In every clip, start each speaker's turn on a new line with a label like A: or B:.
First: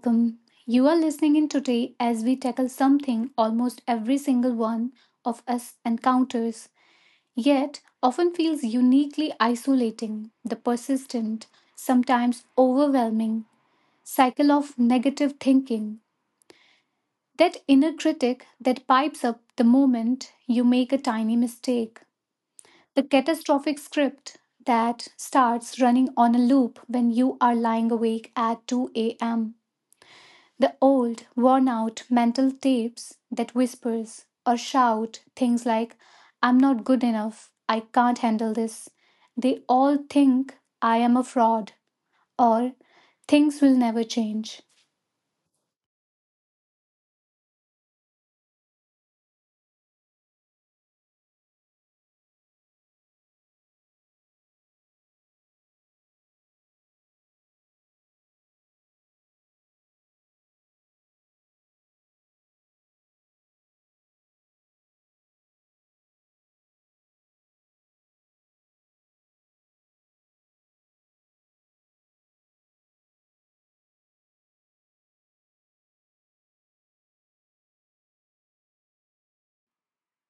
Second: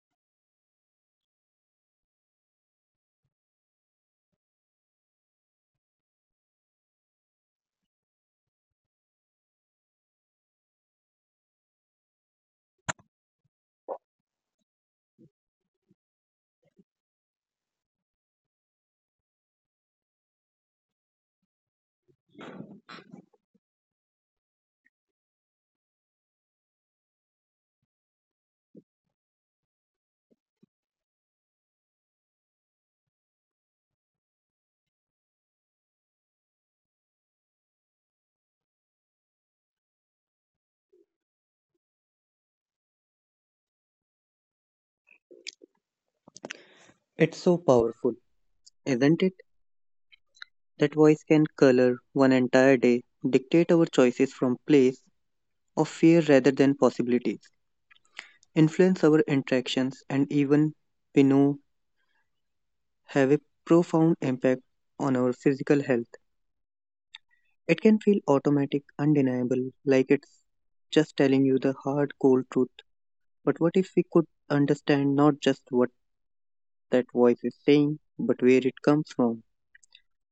A: welcome. You are listening in today as we tackle something almost every single one of us encounters, yet often feels uniquely isolating the persistent, sometimes overwhelming cycle of negative thinking. That inner critic that pipes up the moment you make a tiny mistake. The catastrophic script that starts running on a loop when you are lying awake at 2 a.m. The old, worn out mental tapes that whispers or shout things like, I'm not good enough, I can't handle this. They all think I am a fraud or things will never change.
B: It's so powerful, isn't it? That voice can color one entire day, dictate our choices from place of fear rather than possibilities, influence our interactions, and even, we know, have a profound impact on our physical health. It can feel automatic, undeniable, like it's just telling you the hard, cold truth. But what if we could understand not just what that voice is saying, but where it comes from?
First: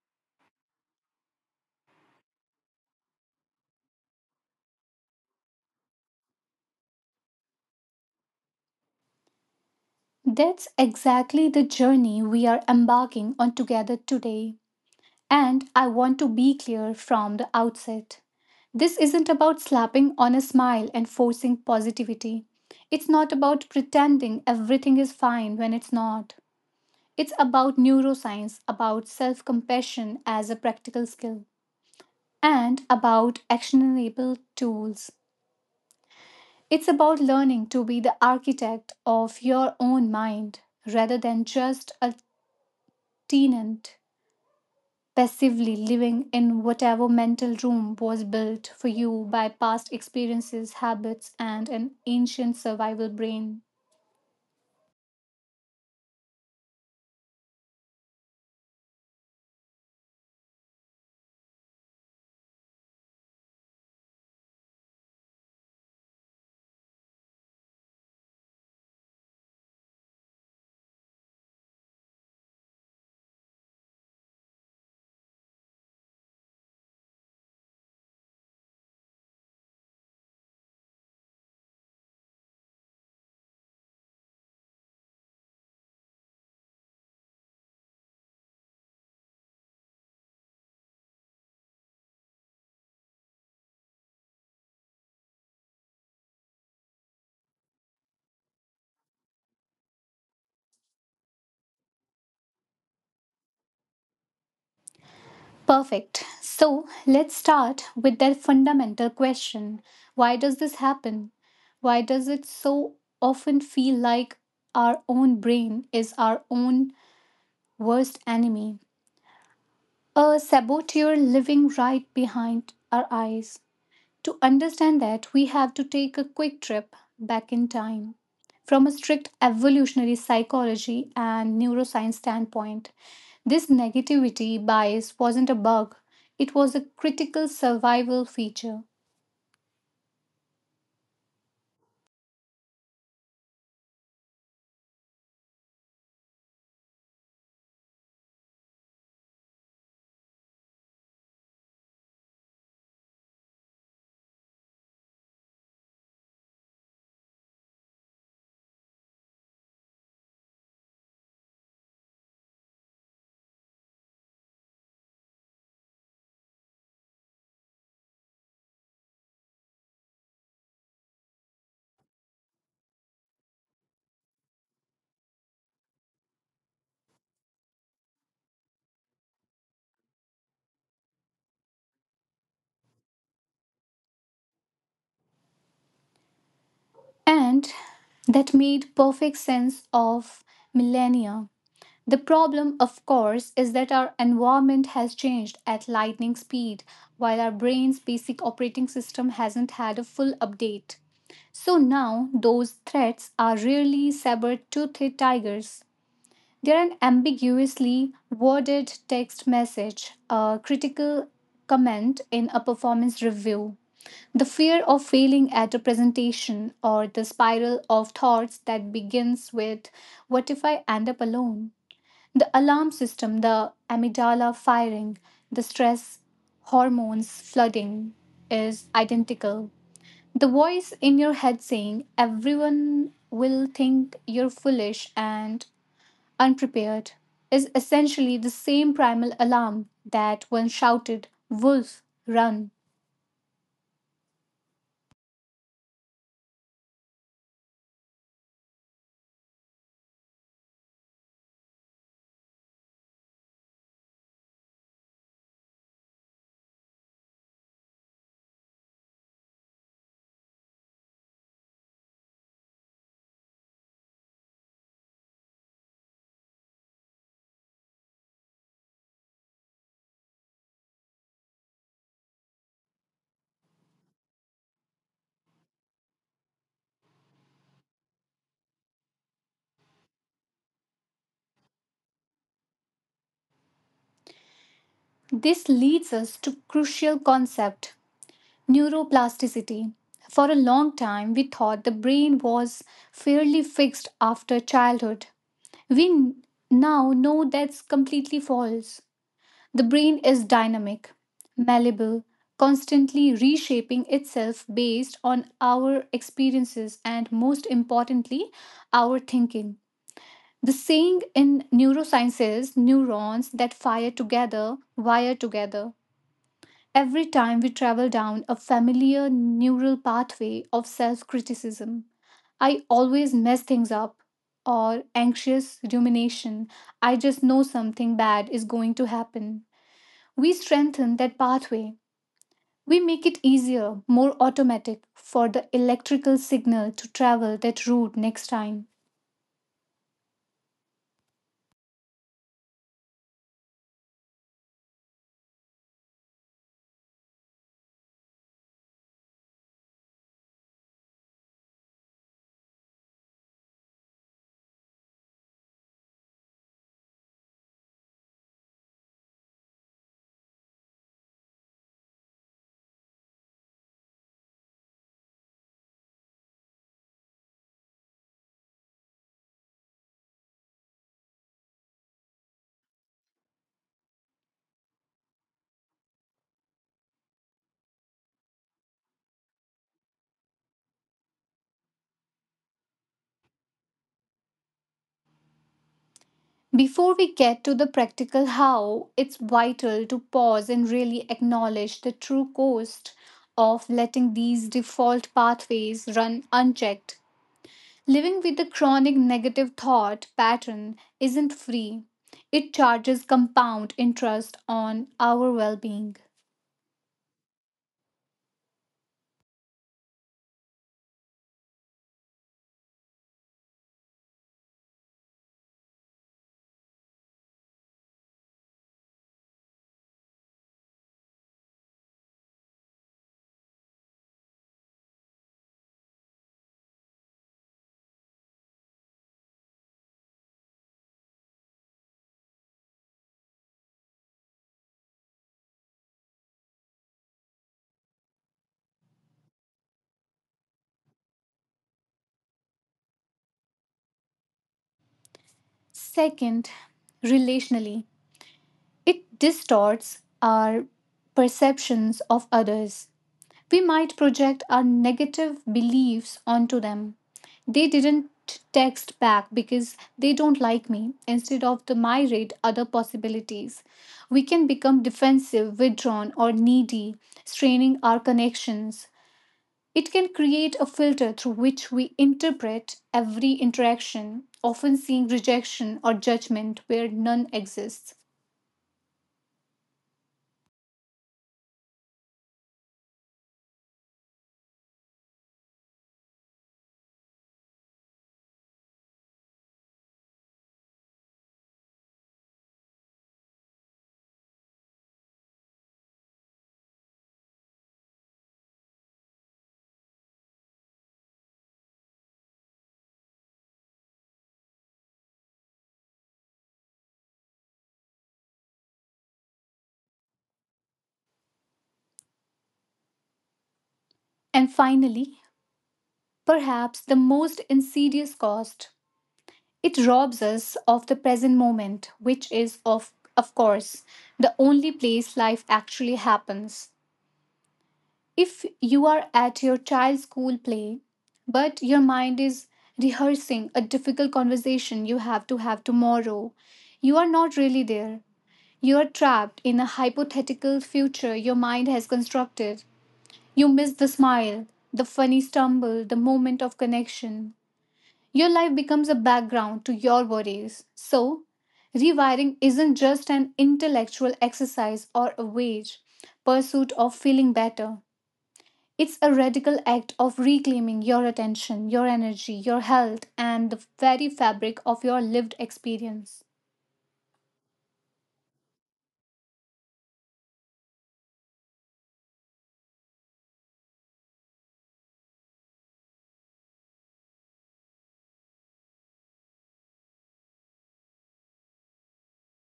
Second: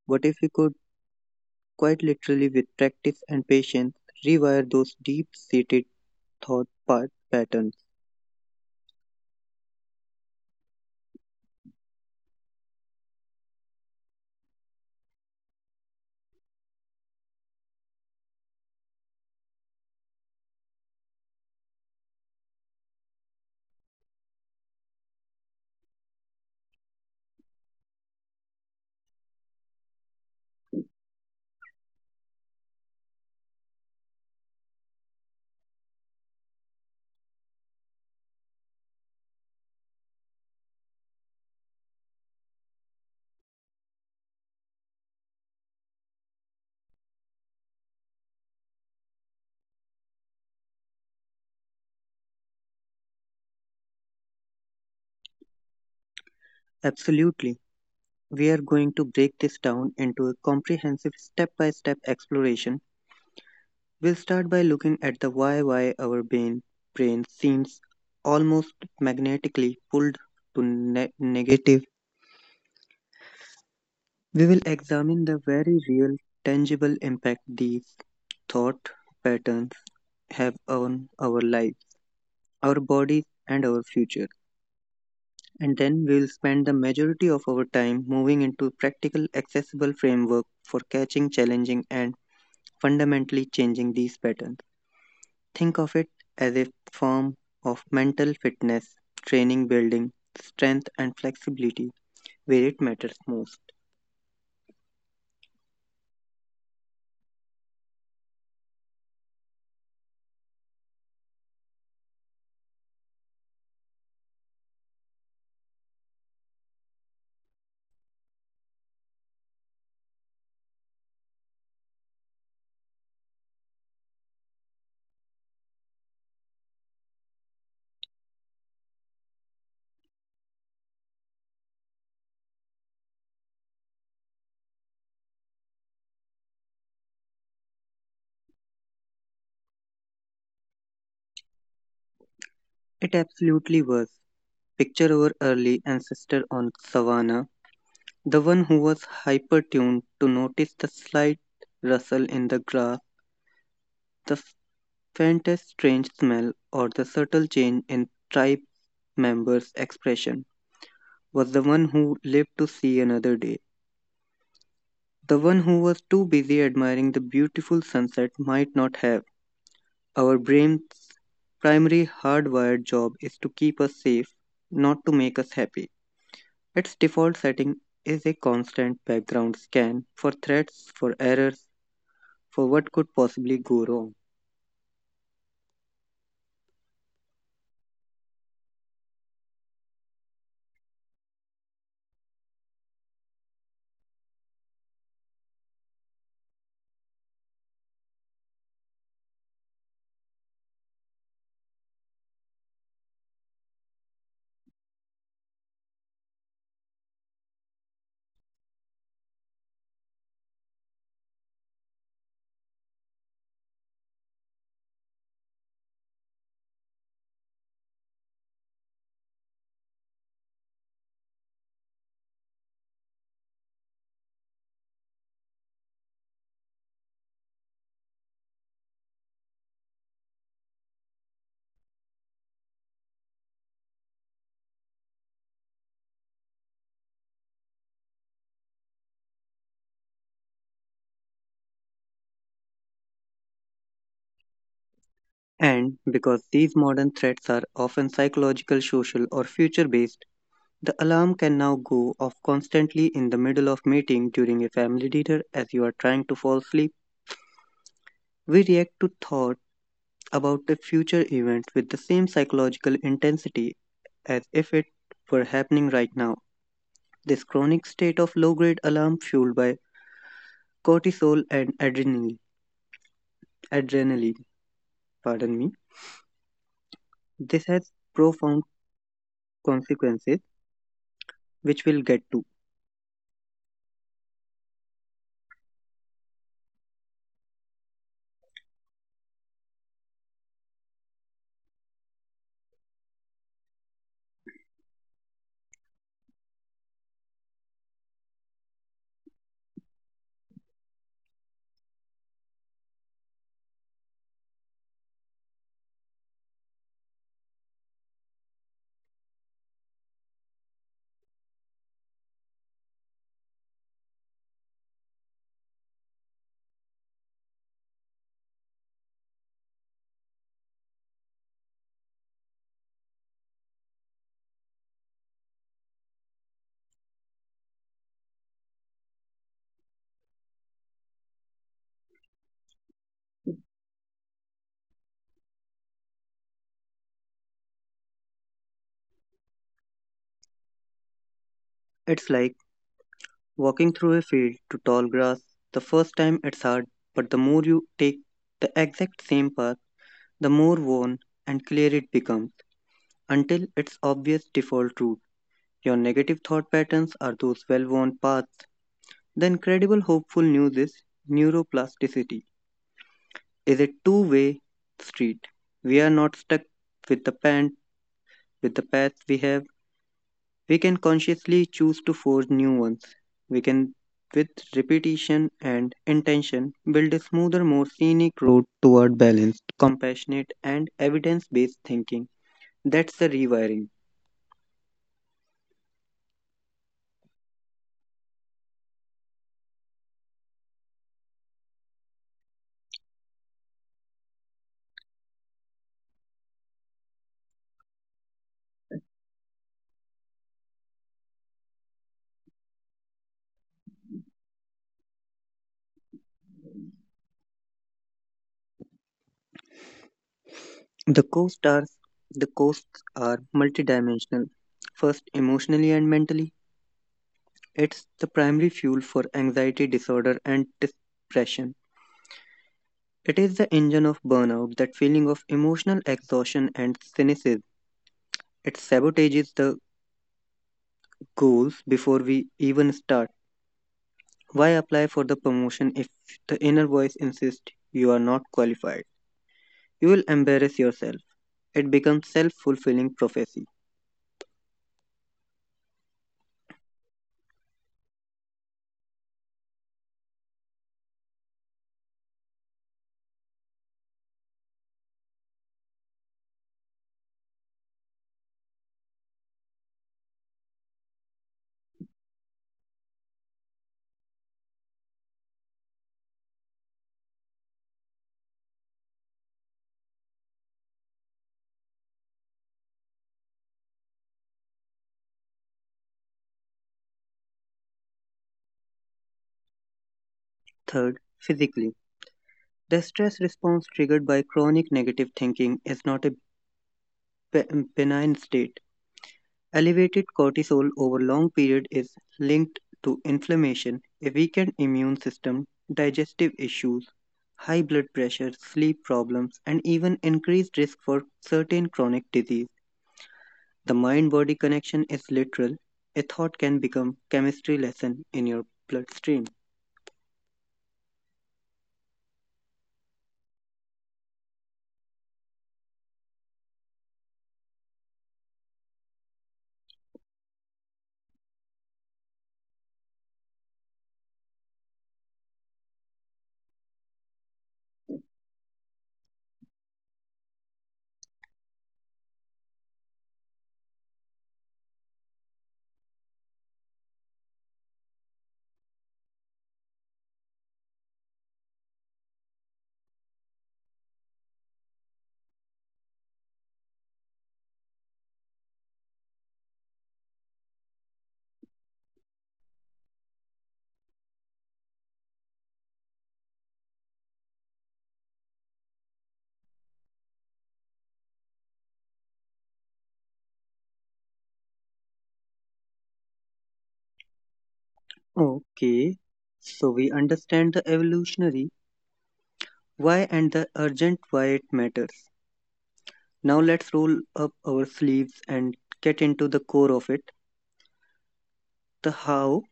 B: What if we could, quite literally with practice and patience, rewire those deep seated thought part patterns.
A: That's exactly the journey we are embarking on together today. And I want to be clear from the outset. This isn't about slapping on a smile and forcing positivity. It's not about pretending everything is fine when it's not. It's about neuroscience, about self compassion as a practical skill, and about actionable tools. It's about learning to be the architect of your own mind rather than just a tenant passively living in whatever mental room was built for you by past experiences, habits, and an ancient survival brain.
B: Absolutely. We are going to break this down into a comprehensive step by step exploration. We'll start by looking at the why our brain seems almost magnetically pulled to negative. We will examine the very real, tangible impact these thought patterns have on our lives, our bodies, and our future. And then we'll spend the majority of our time moving into practical, accessible framework for catching, challenging, and fundamentally changing these patterns. Think of it as a form of mental fitness, training, building, strength, and flexibility where it matters most.
A: Perfect. So let's start with that fundamental question. Why does this happen? Why does it so often feel like our own brain is our own worst enemy? A saboteur living right behind our eyes. To understand that, we have to take a quick trip back in time. From a strict evolutionary psychology and neuroscience standpoint, this negativity bias wasn't a bug, it was a critical survival feature.
B: It absolutely was. Picture our early ancestor on savannah, the one who was hyper tuned to notice the slight rustle in the grass, the Fente's strange smell, or the subtle change in tribe members' expression, was the one who lived to see another day. The one who was too busy admiring the beautiful sunset might not have. Our brain's primary hardwired job is to keep us safe, not to make us happy. Its default setting is a constant background scan for threats, for errors, for what could possibly go wrong.
A: And that made perfect sense of millennia. The problem, of course, is that our environment has changed at lightning speed, while our brain's basic operating system hasn't had a full update. So now those threats are rarely saber toothed tigers. They're an ambiguously worded text message, a critical comment in a performance review, the fear of failing at a presentation, or the spiral of thoughts that begins with, what if I end up alone? The alarm system, the amygdala firing, the stress hormones flooding is identical. The voice in your head saying, everyone will think you're foolish and unprepared, is essentially the same primal alarm that once shouted, wolf, run.
B: And because these modern threats are often psychological, social, or future based, the alarm can now go off constantly in the middle of meeting during a family dinner as you are trying to fall asleep. We react to thought about a future event with the same psychological intensity as if it were happening right now. This chronic state of low-grade alarm fueled by cortisol and adrenaline, pardon me, this has profound consequences which we'll get to.
A: This leads us to crucial concept, neuroplasticity. For a long time, we thought the brain was fairly fixed after childhood. We now know that's completely false. The brain is dynamic, malleable, constantly reshaping itself based on our experiences and, most importantly, our thinking. The saying in neuroscience is neurons that fire together wire together. Every time we travel down a familiar neural pathway of self criticism, I always mess things up, or anxious rumination, I just know something bad is going to happen we strengthen that pathway. We make it easier, more automatic for the electrical signal to travel that route next time.
B: It's like walking through a field to tall grass, the first time it's hard, but the more you take the exact same path, the more worn and clear it becomes, until it's obvious default route. Your negative thought patterns are those well worn paths. The incredible hopeful news is neuroplasticity is a two-way street. We are not stuck with the pan with the path we have. We can consciously choose to forge new ones. We can, with repetition and intention, build a smoother, more scenic road toward balanced, compassionate, and evidence based thinking. That's the rewiring.
A: Before we get to the practical how, it's vital to pause and really acknowledge the true cost of letting these default pathways run unchecked. Living with the chronic negative thought pattern isn't free. It charges compound interest on our well being.
B: The costs are the costs are multidimensional. First, emotionally and mentally, it's the primary fuel for anxiety disorder and depression. It is the engine of burnout, that feeling of emotional exhaustion and cynicism. It sabotages the goals before we even start. Why apply for the promotion if the inner voice insists you are not qualified? You will embarrass yourself. It becomes self fulfilling prophecy.
A: Second, relationally. It distorts our perceptions of others. We might project our negative beliefs onto them. They didn't text back because they don't like me instead of the myriad other possibilities. We can become defensive, withdrawn, or needy, straining our connections. It can create a filter through which we interpret every interaction, often seeing rejection or judgment where none exists.
B: Third, physically. The stress response triggered by chronic negative thinking is not a benign state. Elevated cortisol over long period is linked to inflammation, a weakened immune system, digestive issues, high blood pressure, sleep problems, and even increased risk for certain chronic disease. The mind-body connection is literal. A thought can become chemistry lesson in your bloodstream.
A: And finally, perhaps the most insidious cost. It robs us of the present moment, which is, of course, the only place life actually happens. If you are at your child's school play, but your mind is rehearsing a difficult conversation you have to have tomorrow, you are not really there. You are trapped in a hypothetical future your mind has constructed. You miss the smile, the funny stumble, the moment of connection. Your life becomes a background to your worries. So, rewiring isn't just an intellectual exercise or a wage pursuit of feeling better. It's a radical act of reclaiming your attention, your energy, your health, and the very fabric of your lived experience.
B: Okay, so we understand the evolutionary why and the urgent why it matters. Now let's roll up our sleeves and get into the core of it, the how.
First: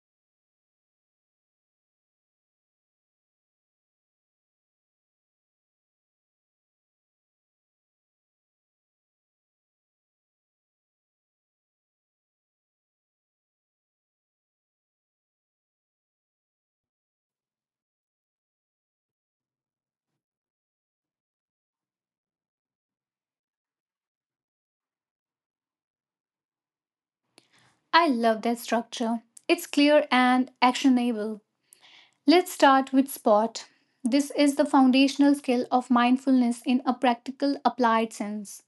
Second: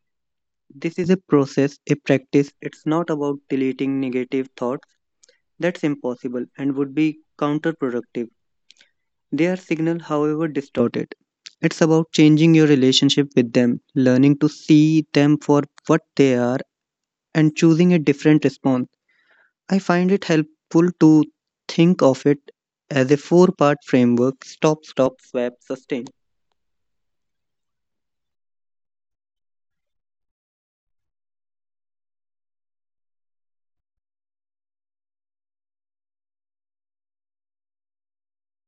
B: This is a process, a practice. It's not about deleting negative thoughts. That's impossible and would be counterproductive. They are signal, however distorted. It's about changing your relationship with them, learning to see them for what they are, and choosing a different response. I find it helpful to think of it as a four-part framework: stop, stop, swap, sustain.
A: I love that structure. It's clear and actionable. Let's start with SPOT. This is the foundational skill of mindfulness in a practical, applied sense.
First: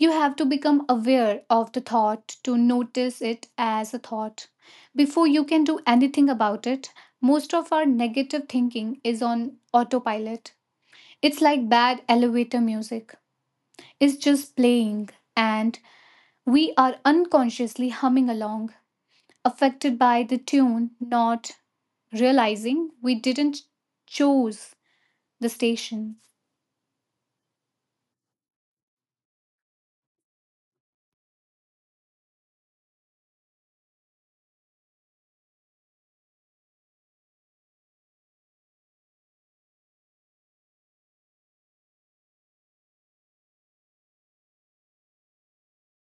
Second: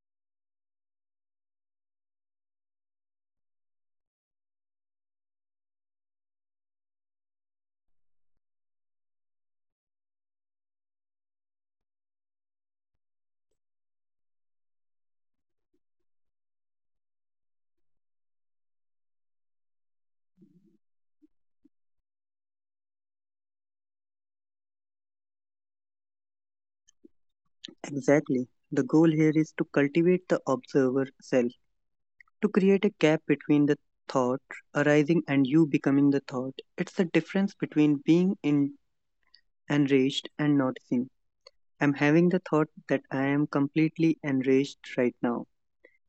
A: You have to become aware of the thought to notice it as a thought. Before you can do anything about it, most of our negative thinking is on autopilot. It's like bad elevator music, it's just playing, and we are unconsciously humming along, affected by the tune, not realizing we didn't choose the station.
B: Exactly. The goal here is to cultivate the observer self to create a gap between the thought arising and you becoming the thought. It's the difference between being enraged and noticing. I'm having the thought that I am completely enraged right now.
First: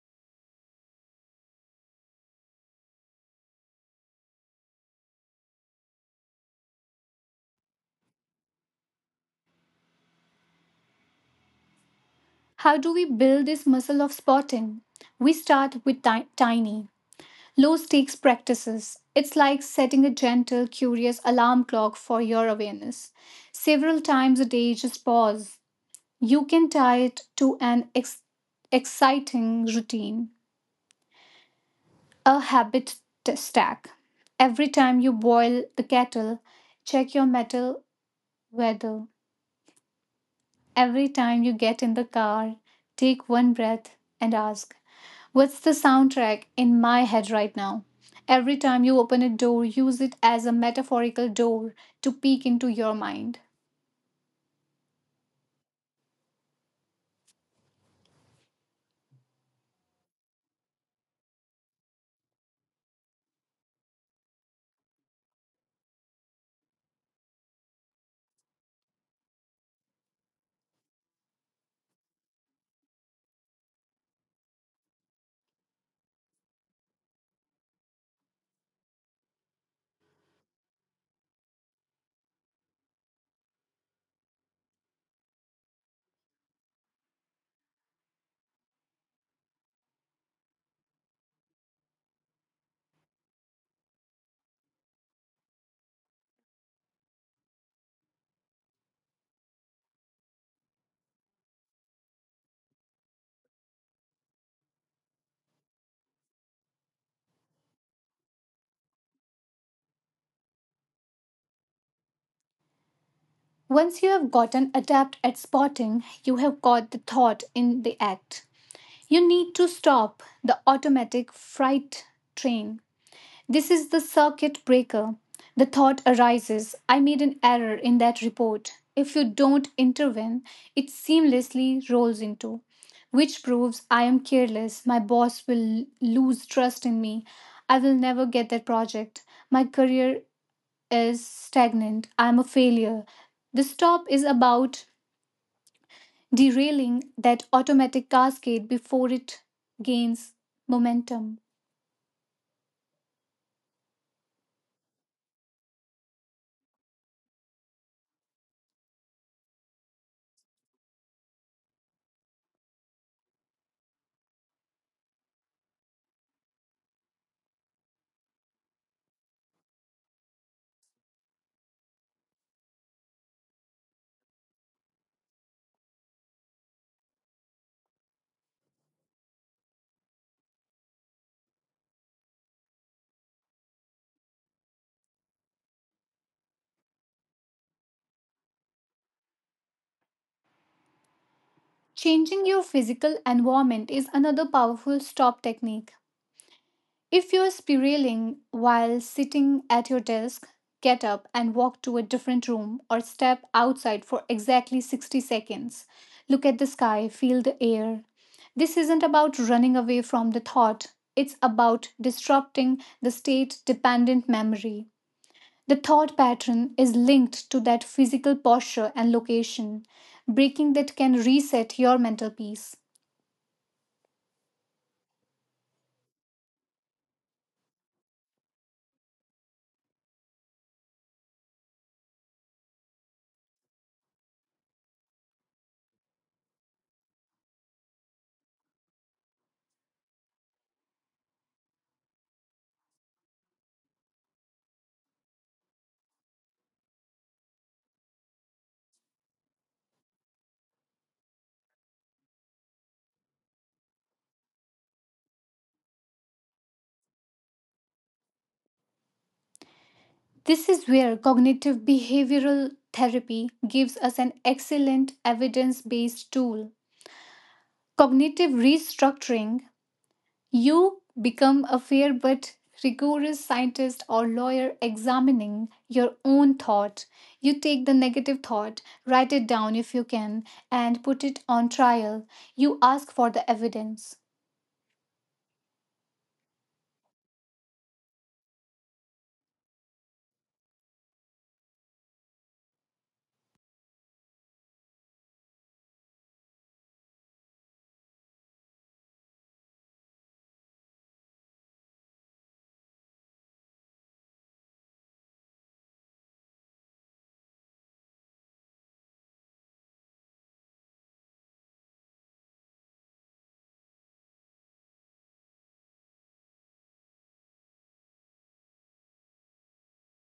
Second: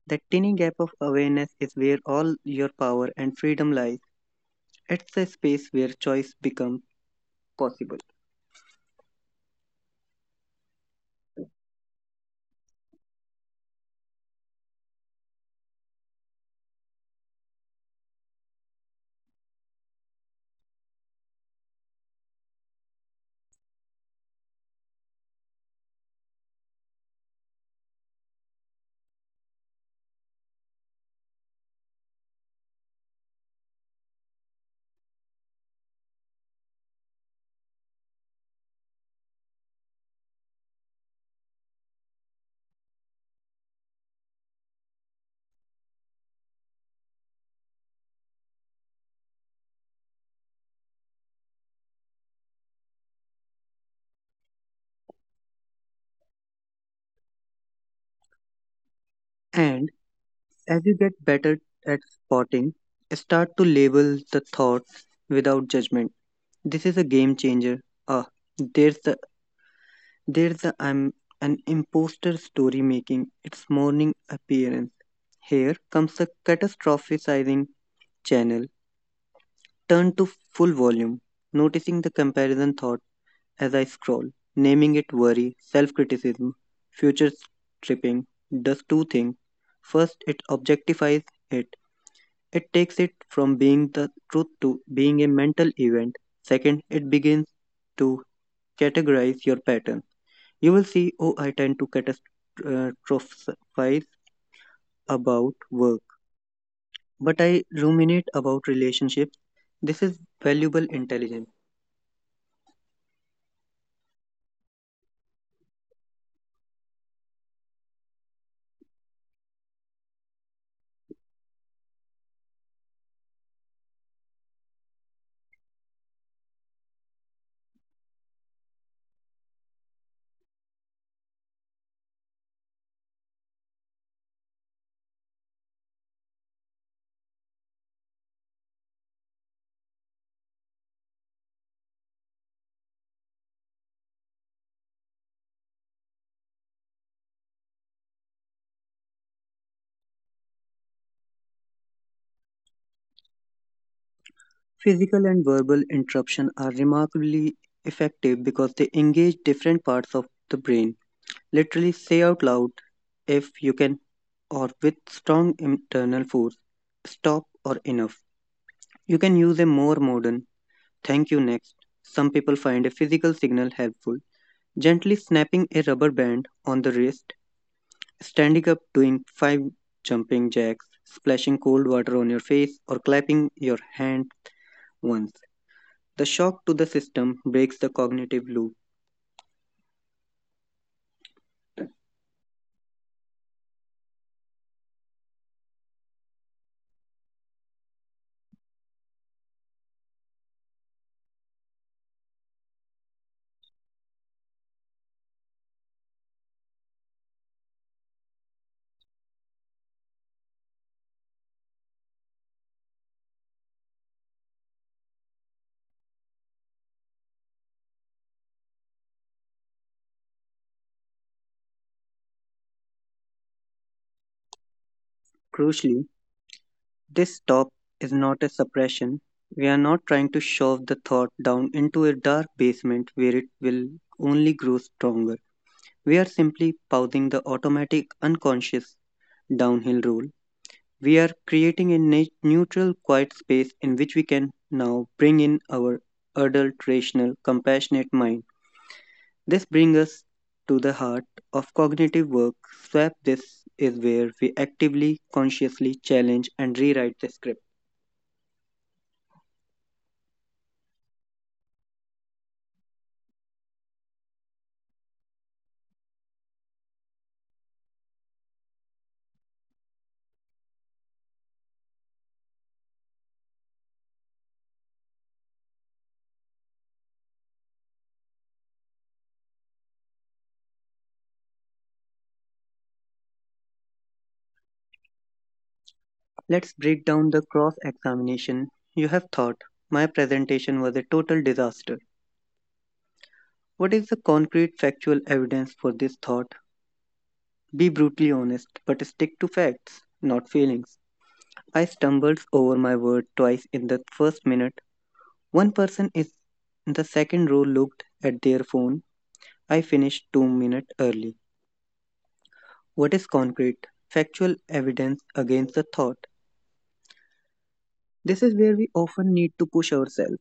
B: That tiny gap of awareness is where all your power and freedom lies. It's the space where choice becomes possible.
A: How do we build this muscle of spotting? We start with tiny, low stakes practices. It's like setting a gentle, curious alarm clock for your awareness. Several times a day, just pause. You can tie it to an exciting routine, a habit stack. Every time you boil the kettle, check your metal weather. Every time you get in the car, take one breath and ask, what's the soundtrack in my head right now? Every time you open a door, use it as a metaphorical door to peek into your mind.
B: And as you get better at spotting, start to label the thought without judgment. This is a game changer. Ah, there's the There's an imposter story making its morning appearance. Here comes a catastrophizing channel turned to full volume, noticing the comparison thought as I scroll, naming it worry, self criticism, future tripping does two things. First, it objectifies it. It takes it from being the truth to being a mental event. Second, it begins to categorize your pattern. You will see, oh, I tend to catastrophize about work, but I ruminate about relationships. This is valuable intelligence.
A: Once you have gotten adept at spotting, you have caught the thought in the act. You need to stop the automatic freight train. This is the circuit breaker. The thought arises I made an error in that report. If you don't intervene, it seamlessly rolls into, which proves I am careless. My boss will lose trust in me. I will never get that project. My career is stagnant. I am a failure. The stop is about derailing that automatic cascade before it gains momentum.
B: Physical and verbal interruption are remarkably effective because they engage different parts of the brain. Literally say out loud if you can or with strong internal force, stop or enough. You can use a more modern thank you next. Some people find a physical signal helpful. Gently snapping a rubber band on the wrist, standing up doing five jumping jacks, splashing cold water on your face, or clapping your hand once. The shock to the system breaks the cognitive loop.
A: Changing your physical environment is another powerful stop technique. If you're spiraling while sitting at your desk, get up and walk to a different room or step outside for exactly 60 seconds. Look at the sky, feel the air. This isn't about running away from the thought, it's about disrupting the state dependent memory. The thought pattern is linked to that physical posture and location. Breaking that can reset your mental peace.
B: Crucially, this stop is not a suppression. We are not trying to shove the thought down into a dark basement where it will only grow stronger. We are simply pausing the automatic unconscious downhill roll. We are creating a neutral, quiet space in which we can now bring in our adult, rational, compassionate mind. This brings us to the heart of cognitive work. Swap: this is where we actively, consciously challenge and rewrite the script.
A: This is where cognitive behavioral therapy gives us an excellent evidence based tool. Cognitive restructuring you become a fair but rigorous scientist or lawyer examining your own thought. You take the negative thought, write it down if you can, and put it on trial. You ask for the evidence.
B: Let's break down the cross examination. You have thought my presentation was a total disaster. What is the concrete factual evidence for this thought? Be brutally honest, but stick to facts, not feelings. I stumbled over my word twice in the first minute. One person is in the second row looked at their phone. I finished 2 minutes early. What is concrete? Factual evidence against the thought. This is where we often need to push ourselves.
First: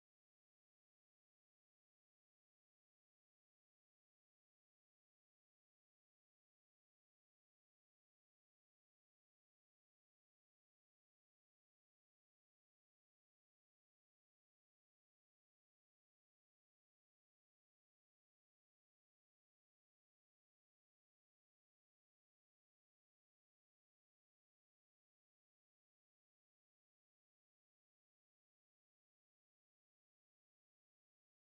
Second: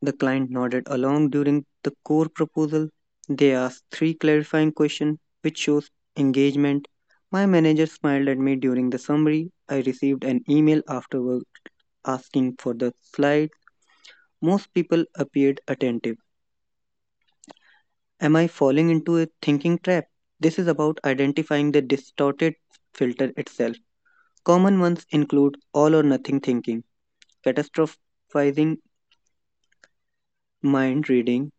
B: The client nodded along during the core proposal. They asked three clarifying questions, which shows engagement. My manager smiled at me during the summary. I received an email afterward asking for the slides. Most people appeared attentive. Am I falling into a thinking trap? This is about identifying the distorted filter itself. Common ones include all or nothing thinking, catastrophizing mind reading.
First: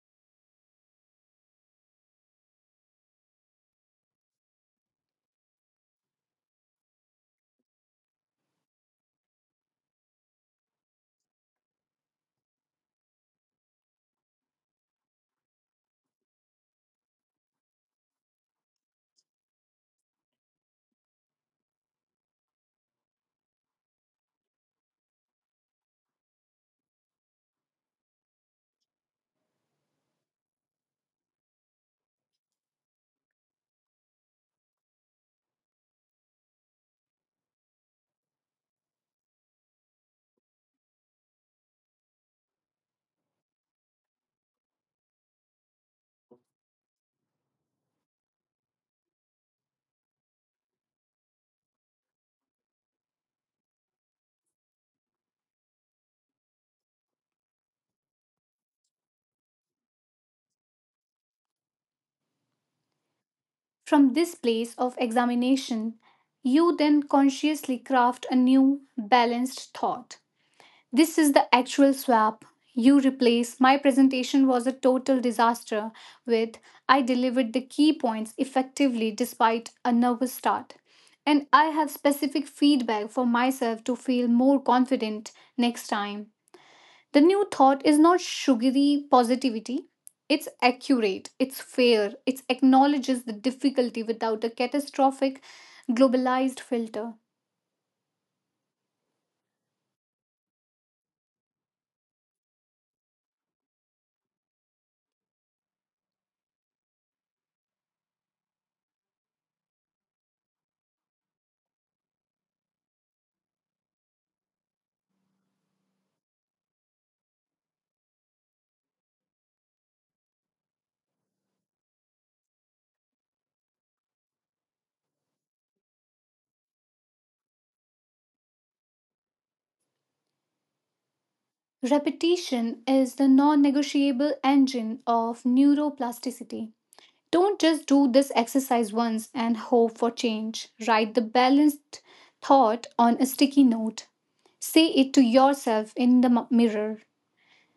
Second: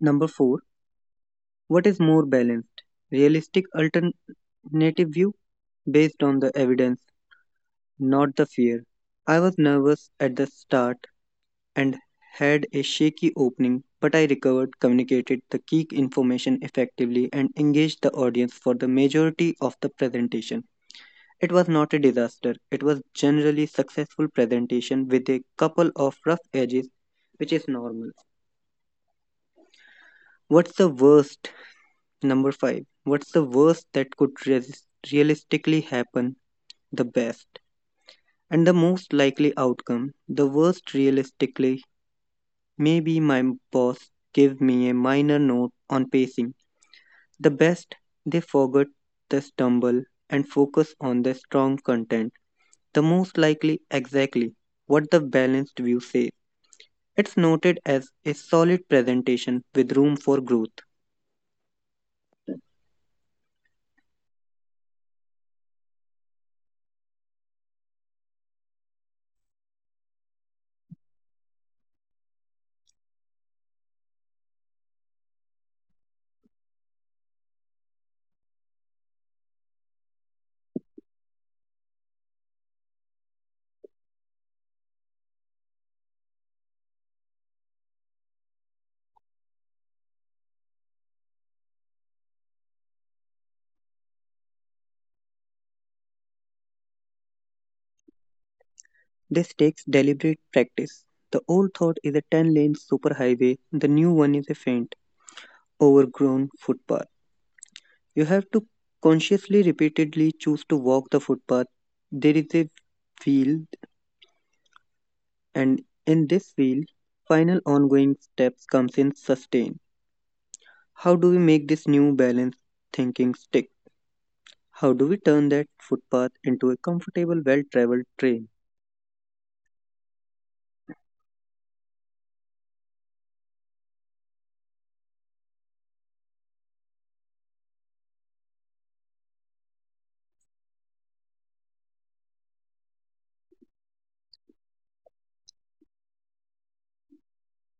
B: Number four, what is more balanced? Realistic alternative view based on the evidence, not the fear. I was nervous at the start, and had a shaky opening, but I recovered, communicated the key information effectively, and engaged the audience for the majority of the presentation. It was not a disaster. It was generally successful presentation with a couple of rough edges, which is normal. What's the worst? Number 5. What's the worst that could realistically happen? The best. And the most likely outcome, the worst realistically. Maybe my boss gave me a minor note on pacing. The best they forget the stumble and focus on the strong content. The most likely exactly what the balanced view says. It's noted as a solid presentation with room for growth.
A: From this place of examination, you then consciously craft a new, balanced thought. This is the actual swap. You replace my presentation was a total disaster with I delivered the key points effectively despite a nervous start. And I have specific feedback for myself to feel more confident next time. The new thought is not sugary positivity. It's accurate, it's fair, it acknowledges the difficulty without a catastrophic globalized filter.
B: This takes deliberate practice. The old thought is a 10-lane superhighway, the new one is a faint, overgrown footpath. You have to consciously repeatedly choose to walk the footpath. There is a field and in this field final ongoing steps comes in sustain. How do we make this new balance thinking stick? How do we turn that footpath into a comfortable well-traveled trail?
A: Repetition is the non negotiable engine of neuroplasticity. Don't just do this exercise once and hope for change. Write the balanced thought on a sticky note. Say it to yourself in the mirror.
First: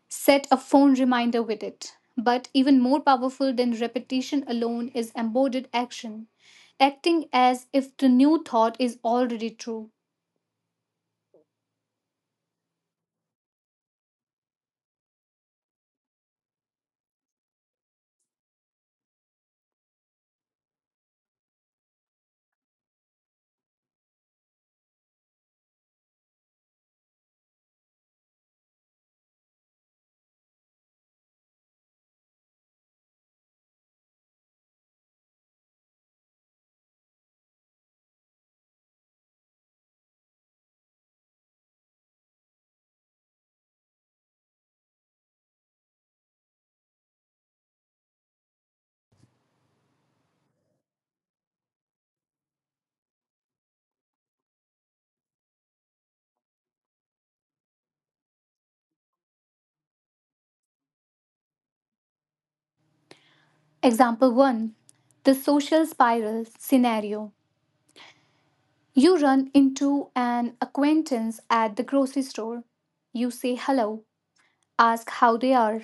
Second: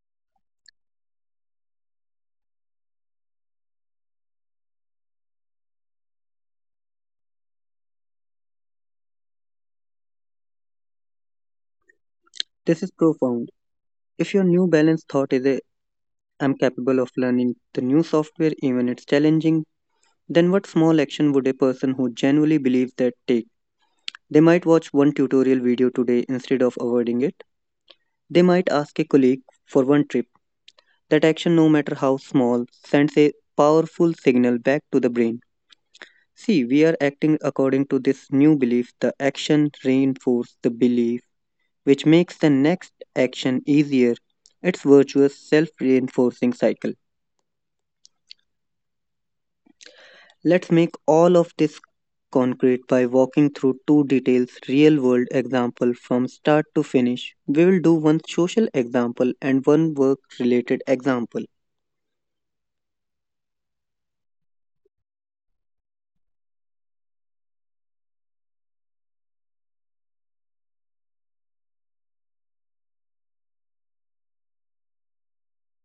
A: Set a phone reminder with it. But even more powerful than repetition alone is embodied action, acting as if the new thought is already true.
B: This is profound. If your new balance thought is a I'm capable of learning the new software even it's challenging, then what small action would a person who genuinely believes that take? They might watch one tutorial video today instead of avoiding it. They might ask a colleague for one trip. That action, no matter how small, sends a powerful signal back to the brain. See, we are acting according to this new belief. The action reinforces the belief, which makes the next action easier. It's virtuous self reinforcing cycle. Let's make all of this concrete by walking through two details real world example from start to finish. We will do one social example and one work related example.
A: Example 1. The social spiral scenario. You run into an acquaintance at the grocery store. You say hello, ask how they are.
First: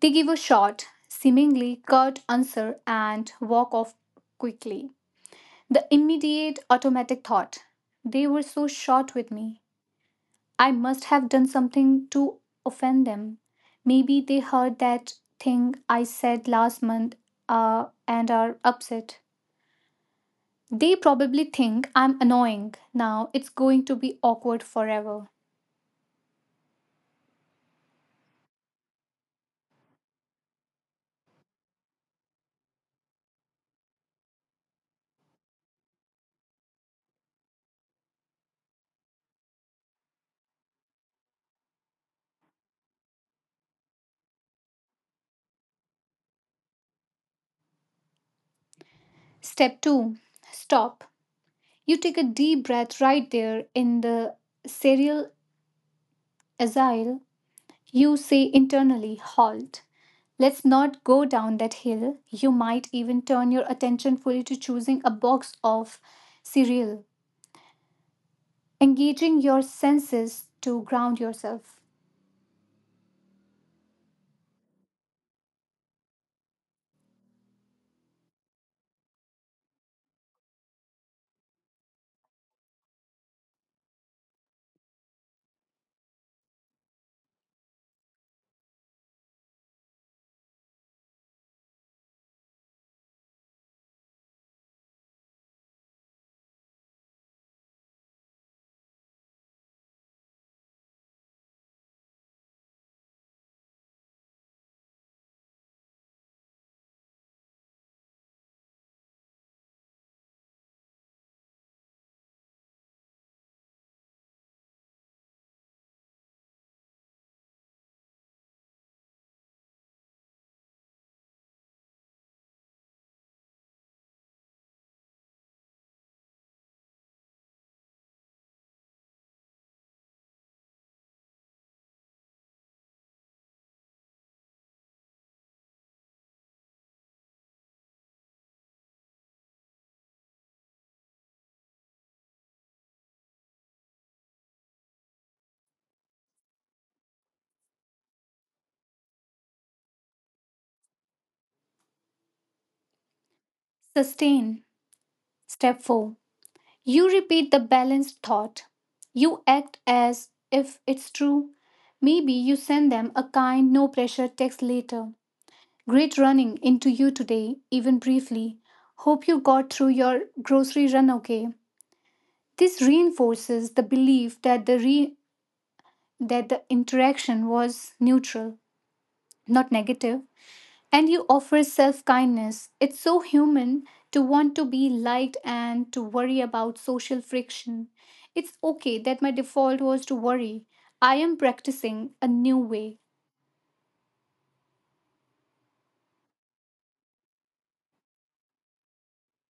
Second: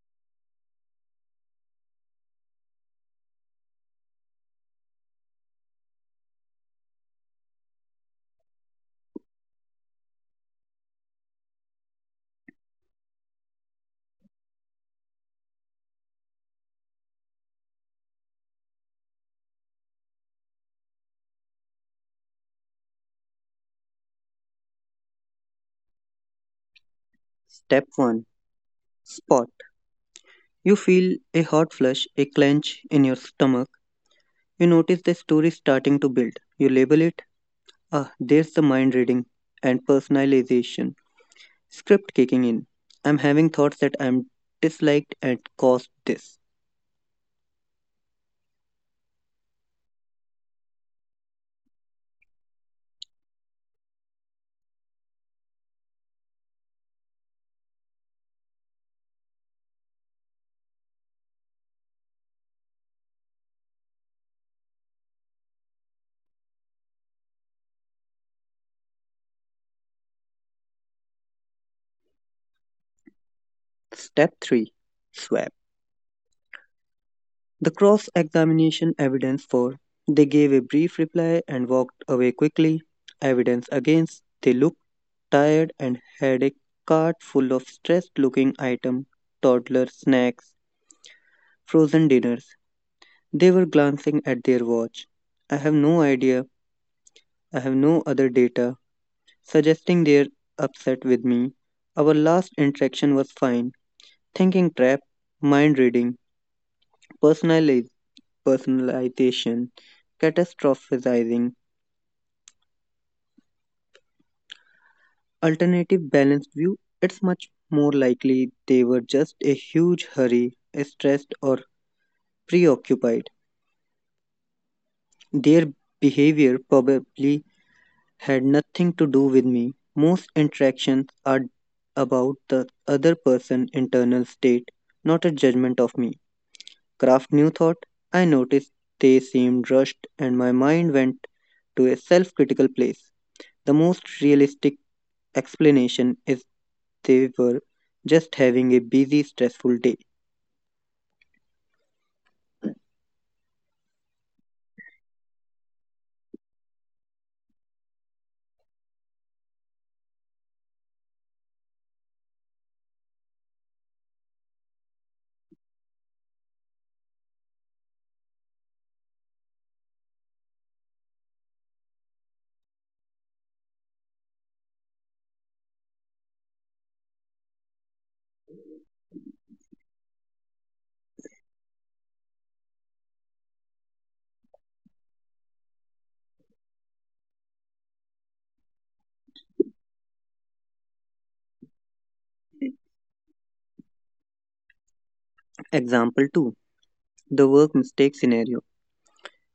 A: They give a short, seemingly curt answer and walk off quickly. The immediate automatic thought they were so short with me. I must have done something to offend them. Maybe they heard that thing I said last month, and are upset. They probably think I'm annoying. Now it's going to be awkward forever.
B: Step 1 Spot. You feel a hot flush, a clench in your stomach. You notice the story starting to build. You label it. Ah, there's the mind reading and personalization. Script kicking in. I'm having thoughts that I'm disliked and caused this.
A: Step two, stop. You take a deep breath right there in the cereal asile. You say internally, halt. Let's not go down that hill. You might even turn your attention fully to choosing a box of cereal, engaging your senses to ground yourself.
B: Step 3 Swap. The cross examination evidence 4. They gave a brief reply and walked away quickly. Evidence against. They looked tired and had a cart full of stressed looking items, toddler snacks, frozen dinners. They were glancing at their watch. I have no idea. I have no other data suggesting they're upset with me. Our last interaction was fine. Thinking trap, mind reading, personalization. Personalization, catastrophizing, alternative balanced view, it's much more likely they were just a huge hurry, stressed or preoccupied. Their behavior probably had nothing to do with me. Most interactions are about the other person's internal state, not a judgment of me. Kraft new thought, I noticed they seemed rushed and my mind went to a self critical place. The most realistic explanation is they were just having a busy, stressful day.
A: Sustain. Step 4. You repeat the balanced thought. You act as if it's true. Maybe you send them a kind, no pressure text later. Great running into you today, even briefly. Hope you got through your grocery run okay. This reinforces the belief that that the interaction was neutral, not negative, and you offer self-kindness. It's so human to want to be liked and to worry about social friction. It's okay that my default was to worry. I am practicing a new way.
B: Example 2. The work mistake scenario.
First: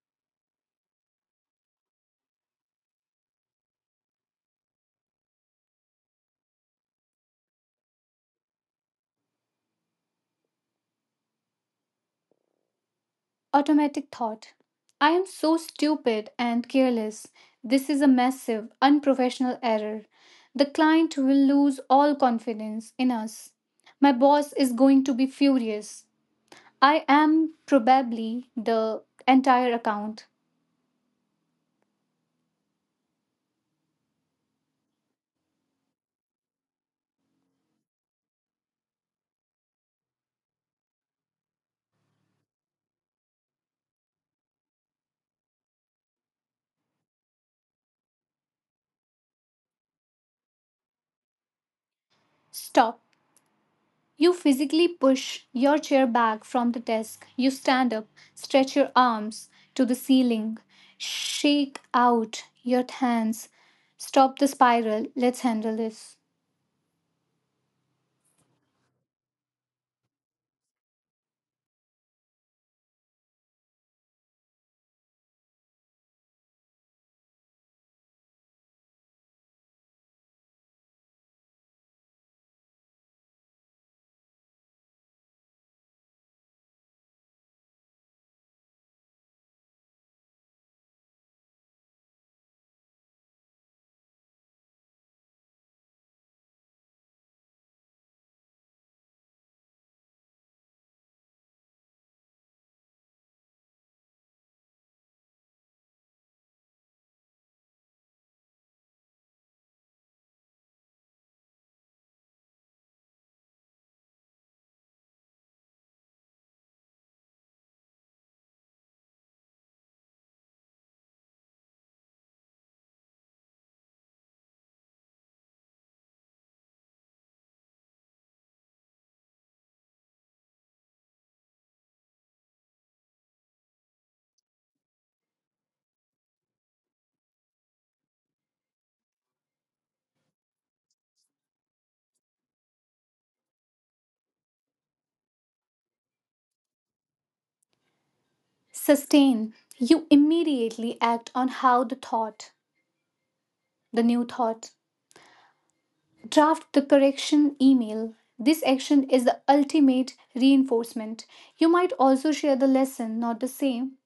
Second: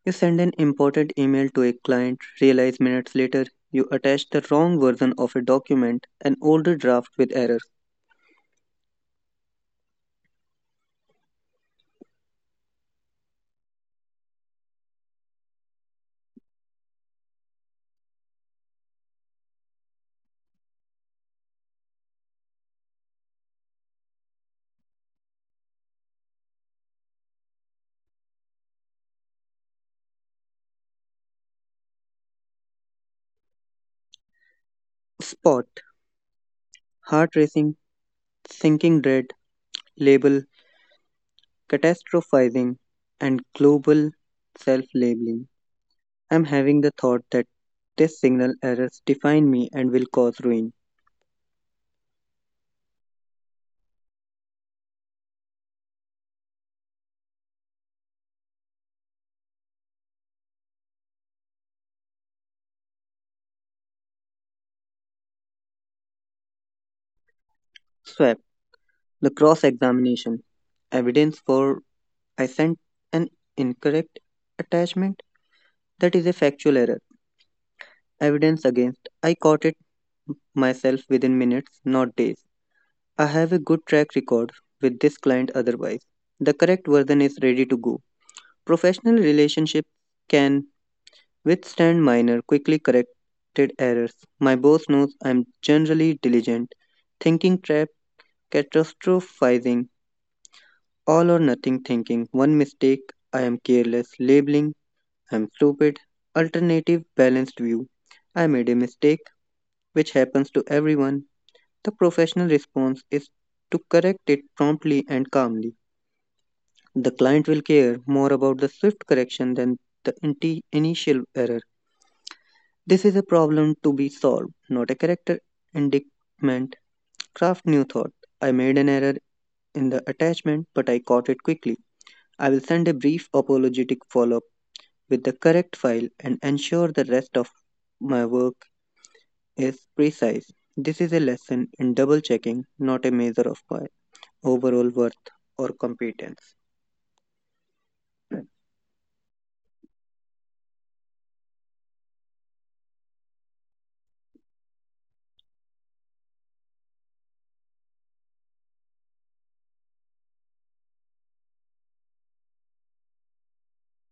B: You send an important email to a client, realize minutes later you attach the wrong version of a document, an older draft with errors.
A: Automatic thought I am so stupid and careless. This is a massive, unprofessional error. The client will lose all confidence in us. My boss is going to be furious. I am probably the entire account.
B: Spot. Heart racing, sinking dread, label, catastrophizing, and global self labeling. I'm having the thought that this signal errors define me and will cause ruin.
A: Stop. You physically push your chair back from the desk. You stand up, stretch your arms to the ceiling, shake out your hands. Stop the spiral. Let's handle this.
B: Swap. The cross examination evidence for assent and incorrect attachment that is a factual error. Evidence against. I caught it myself within minutes, not days. I have a good track record with this client otherwise. The correct version is ready to go. Professional relationships can withstand minor, quickly corrected errors. My boss knows I'm generally diligent. Thinking trap, catastrophizing, all or nothing thinking, one mistake, I am careless, labeling, I'm stupid. Alternative balanced view, I made a mistake, which happens to everyone. The professional response is to correct it promptly and calmly. The client will care more about the swift correction than the initial error. This is a problem to be solved, not a character indictment. Craft new thought. I made an error in the attachment, but I caught it quickly. I will send a brief apologetic follow up with the correct file and ensure the rest of my work is precise. This is a lesson in double checking, not a measure of my overall worth or competence.
A: Sustain. You immediately act on how the thought, the new thought. Draft the correction email. This action is the ultimate reinforcement. You might also share the lesson, not the same,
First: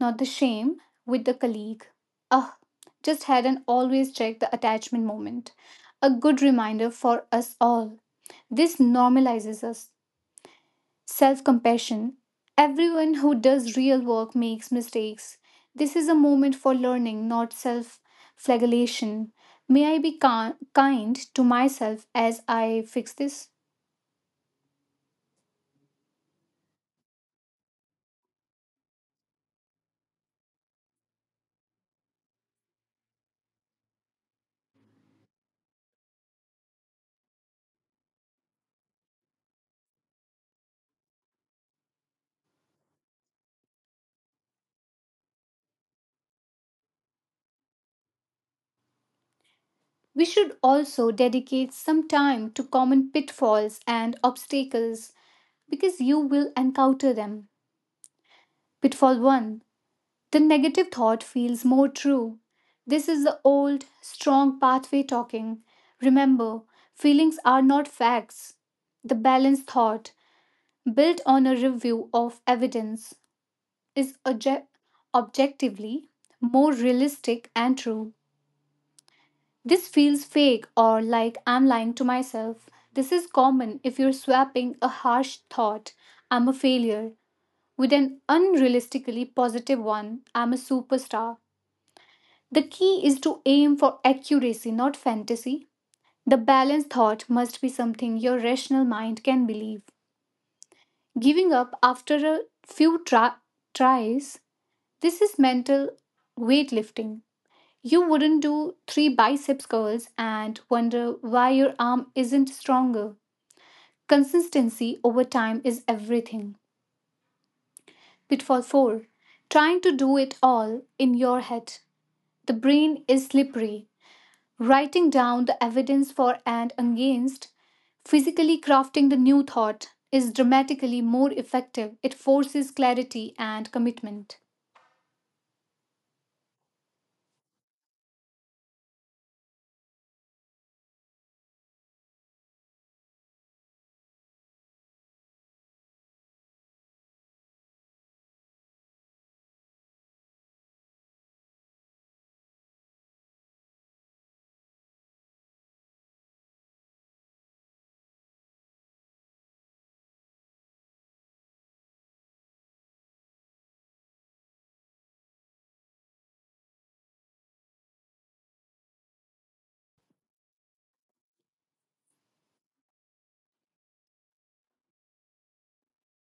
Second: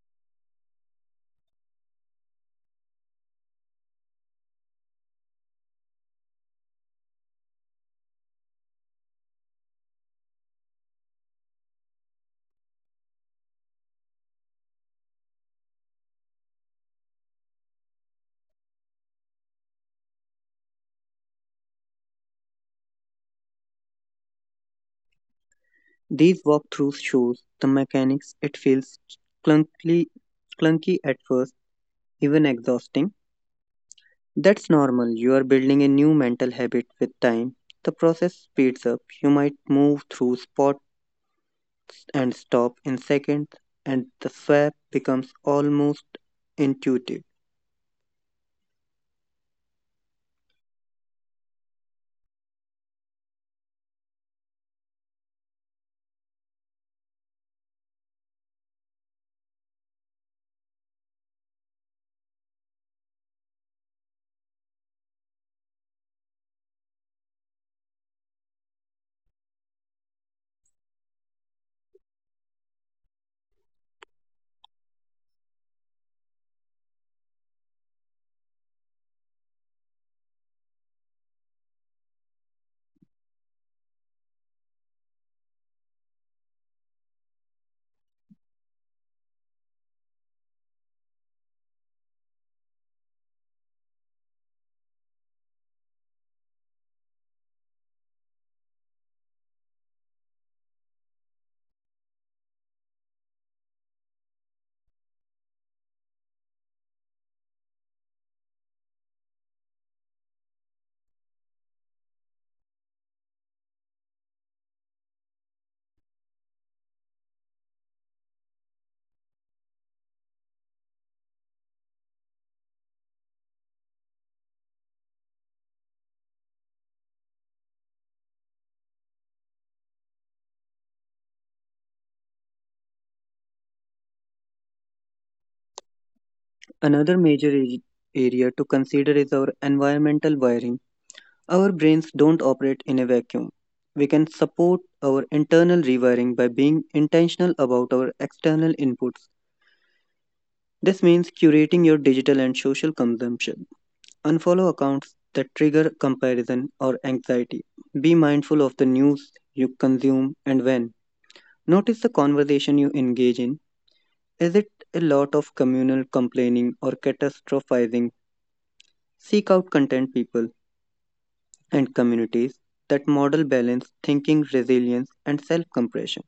A: not the shame, with the colleague. Ah, just had an always check the attachment moment. A good reminder for us all. This normalizes us. Self compassion. Everyone who does real work makes mistakes. This is a moment for learning, not self flagellation. May I be kind to myself as I fix this?
B: These walkthroughs shows the mechanics. It feels clunky, clunky at first, even exhausting. That's normal. You are building a new mental habit with time. The process speeds up. You might move through spots and stop in seconds, and the swap becomes almost intuitive.
A: We should also dedicate some time to common pitfalls and obstacles because you will encounter them. Pitfall 1. The negative thought feels more true. This is the old, strong pathway talking. Remember, feelings are not facts. The balanced thought, built on a review of evidence, is objectively more realistic and true. This feels fake or like I'm lying to myself. This is common if you're swapping a harsh thought, I'm a failure, with an unrealistically positive one, I'm a superstar. The key is to aim for accuracy, not fantasy. The balanced thought must be something your rational mind can believe. Giving up after a few tries, this is mental weightlifting. You wouldn't do three biceps curls and wonder why your arm isn't stronger. Consistency over time is everything. Pitfall 4. Trying to do it all in your head. The brain is slippery. Writing down the evidence for and against, physically crafting the new thought is dramatically more effective. It forces clarity and commitment.
B: Another area to consider is our environmental wiring. Our brains don't operate in a vacuum. We can support our internal rewiring by being intentional about our external inputs. This means curating your digital and social consumption. Unfollow accounts that trigger comparison or anxiety. Be mindful of the news you consume and when. Notice the conversation you engage in. Is it a lot of communal complaining or catastrophizing? Seek out content people and communities that model balance, thinking, resilience, and self compassion.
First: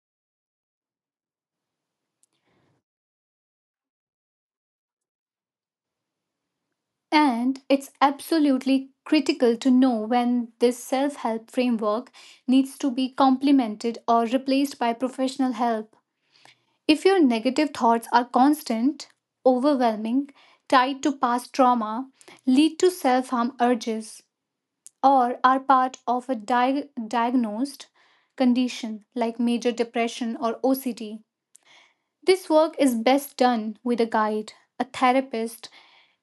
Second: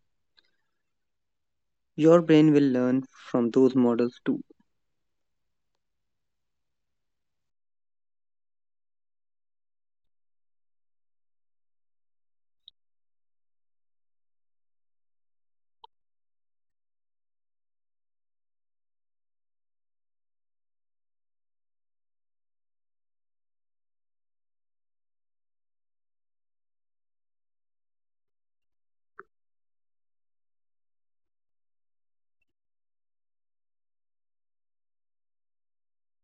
B: Your brain will learn from those models too.
A: And it's absolutely critical to know when this self help framework needs to be complemented or replaced by professional help. If your negative thoughts are constant, overwhelming, tied to past trauma, lead to self harm urges, or are part of a diagnosed condition like major depression or OCD. This work is best done with a guide. A therapist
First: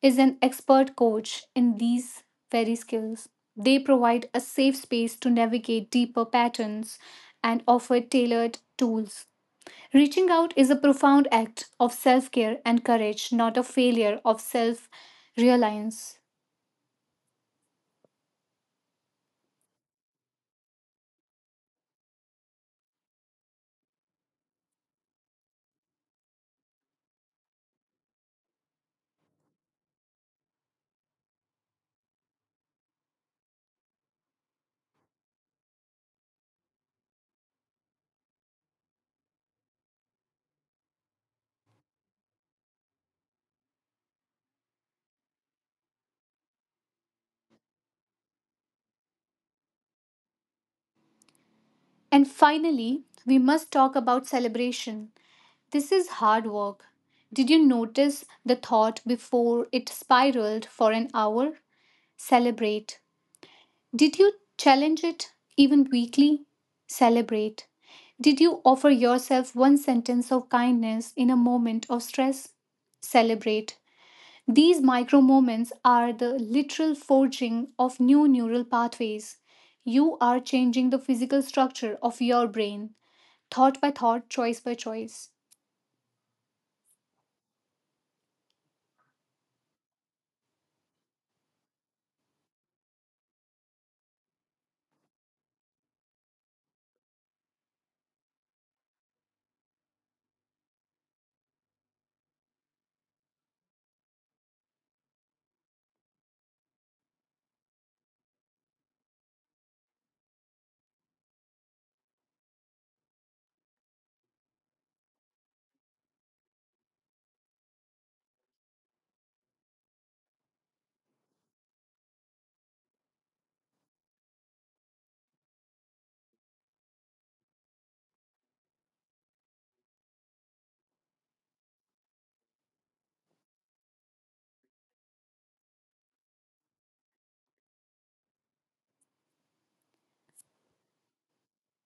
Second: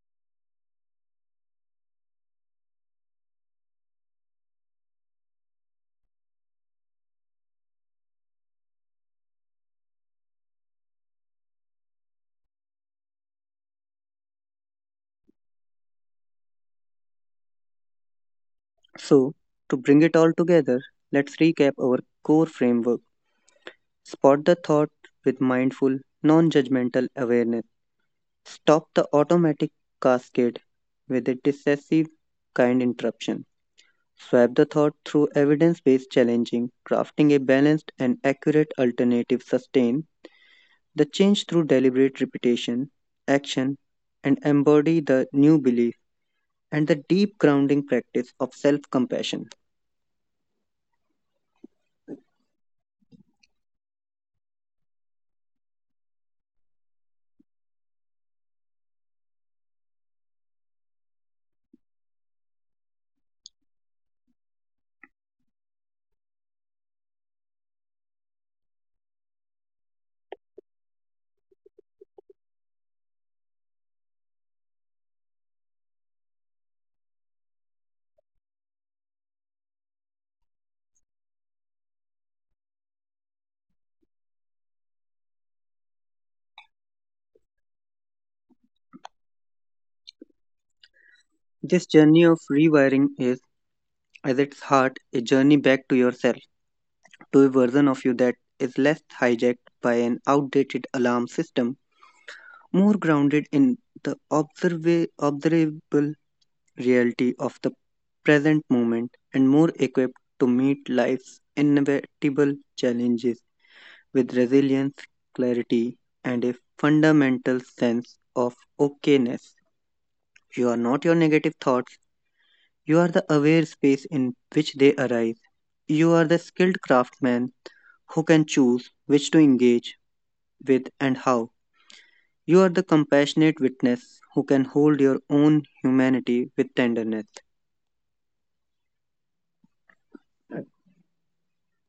A: is an expert coach in these very skills. They provide a safe space to navigate deeper patterns and offer tailored tools. Reaching out is a profound act of self care and courage, not a failure of self reliance.
B: So, to bring it all together, let's recap our core framework. Spot the thought with mindful, non judgmental awareness. Stop the automatic cascade with a decisive, kind interruption. Swap the thought through evidence based challenging, crafting a balanced and accurate alternative sustain. The change through deliberate repetition, action, and embody the new belief and the deep grounding practice of self compassion.
A: And finally, we must talk about celebration. This is hard work. Did you notice the thought before it spiraled for an hour? Celebrate. Did you challenge it even weekly? Celebrate. Did you offer yourself one sentence of kindness in a moment of stress? Celebrate. These micro moments are the literal forging of new neural pathways. You are changing the physical structure of your brain, thought by thought, choice by choice.
B: This journey of rewiring is, at its heart, a journey back to yourself, to a version of you that is less hijacked by an outdated alarm system, more grounded in the observable reality of the present moment, and more equipped to meet life's inevitable challenges with resilience, clarity, and a fundamental sense of okayness. You are not your negative thoughts, you are the aware space in which they arise. You are the skilled craftsman who can choose which to engage with and how. You are the compassionate witness who can hold your own humanity with tenderness.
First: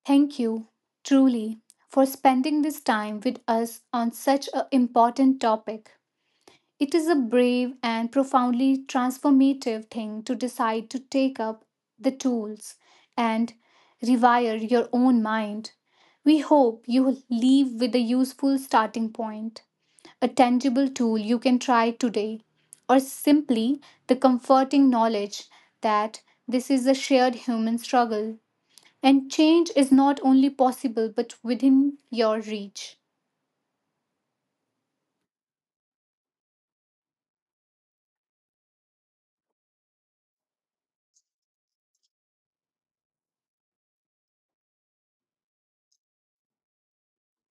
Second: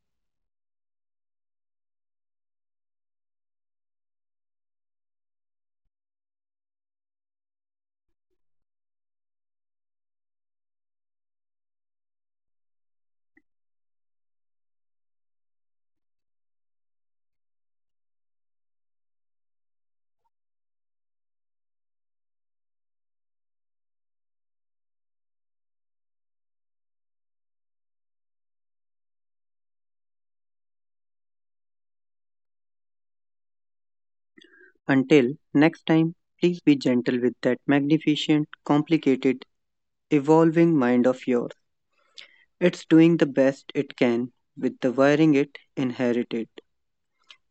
A: Thank you, truly, for spending this time with us on such an important topic. It is a brave and profoundly transformative thing to decide to take up the tools and rewire your own mind. We hope you will leave with a useful starting point, a tangible tool you can try today, or simply the comforting knowledge that this is a shared human struggle and change is not only possible but within your reach.
B: Until next time, please be gentle with that magnificent, complicated, evolving mind of yours. It's doing the best it can with the wiring it inherited,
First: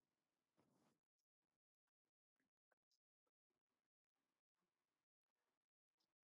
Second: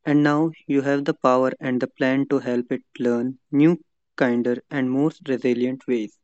B: and now you have the power and the plan to help it learn new, kinder, and more resilient ways.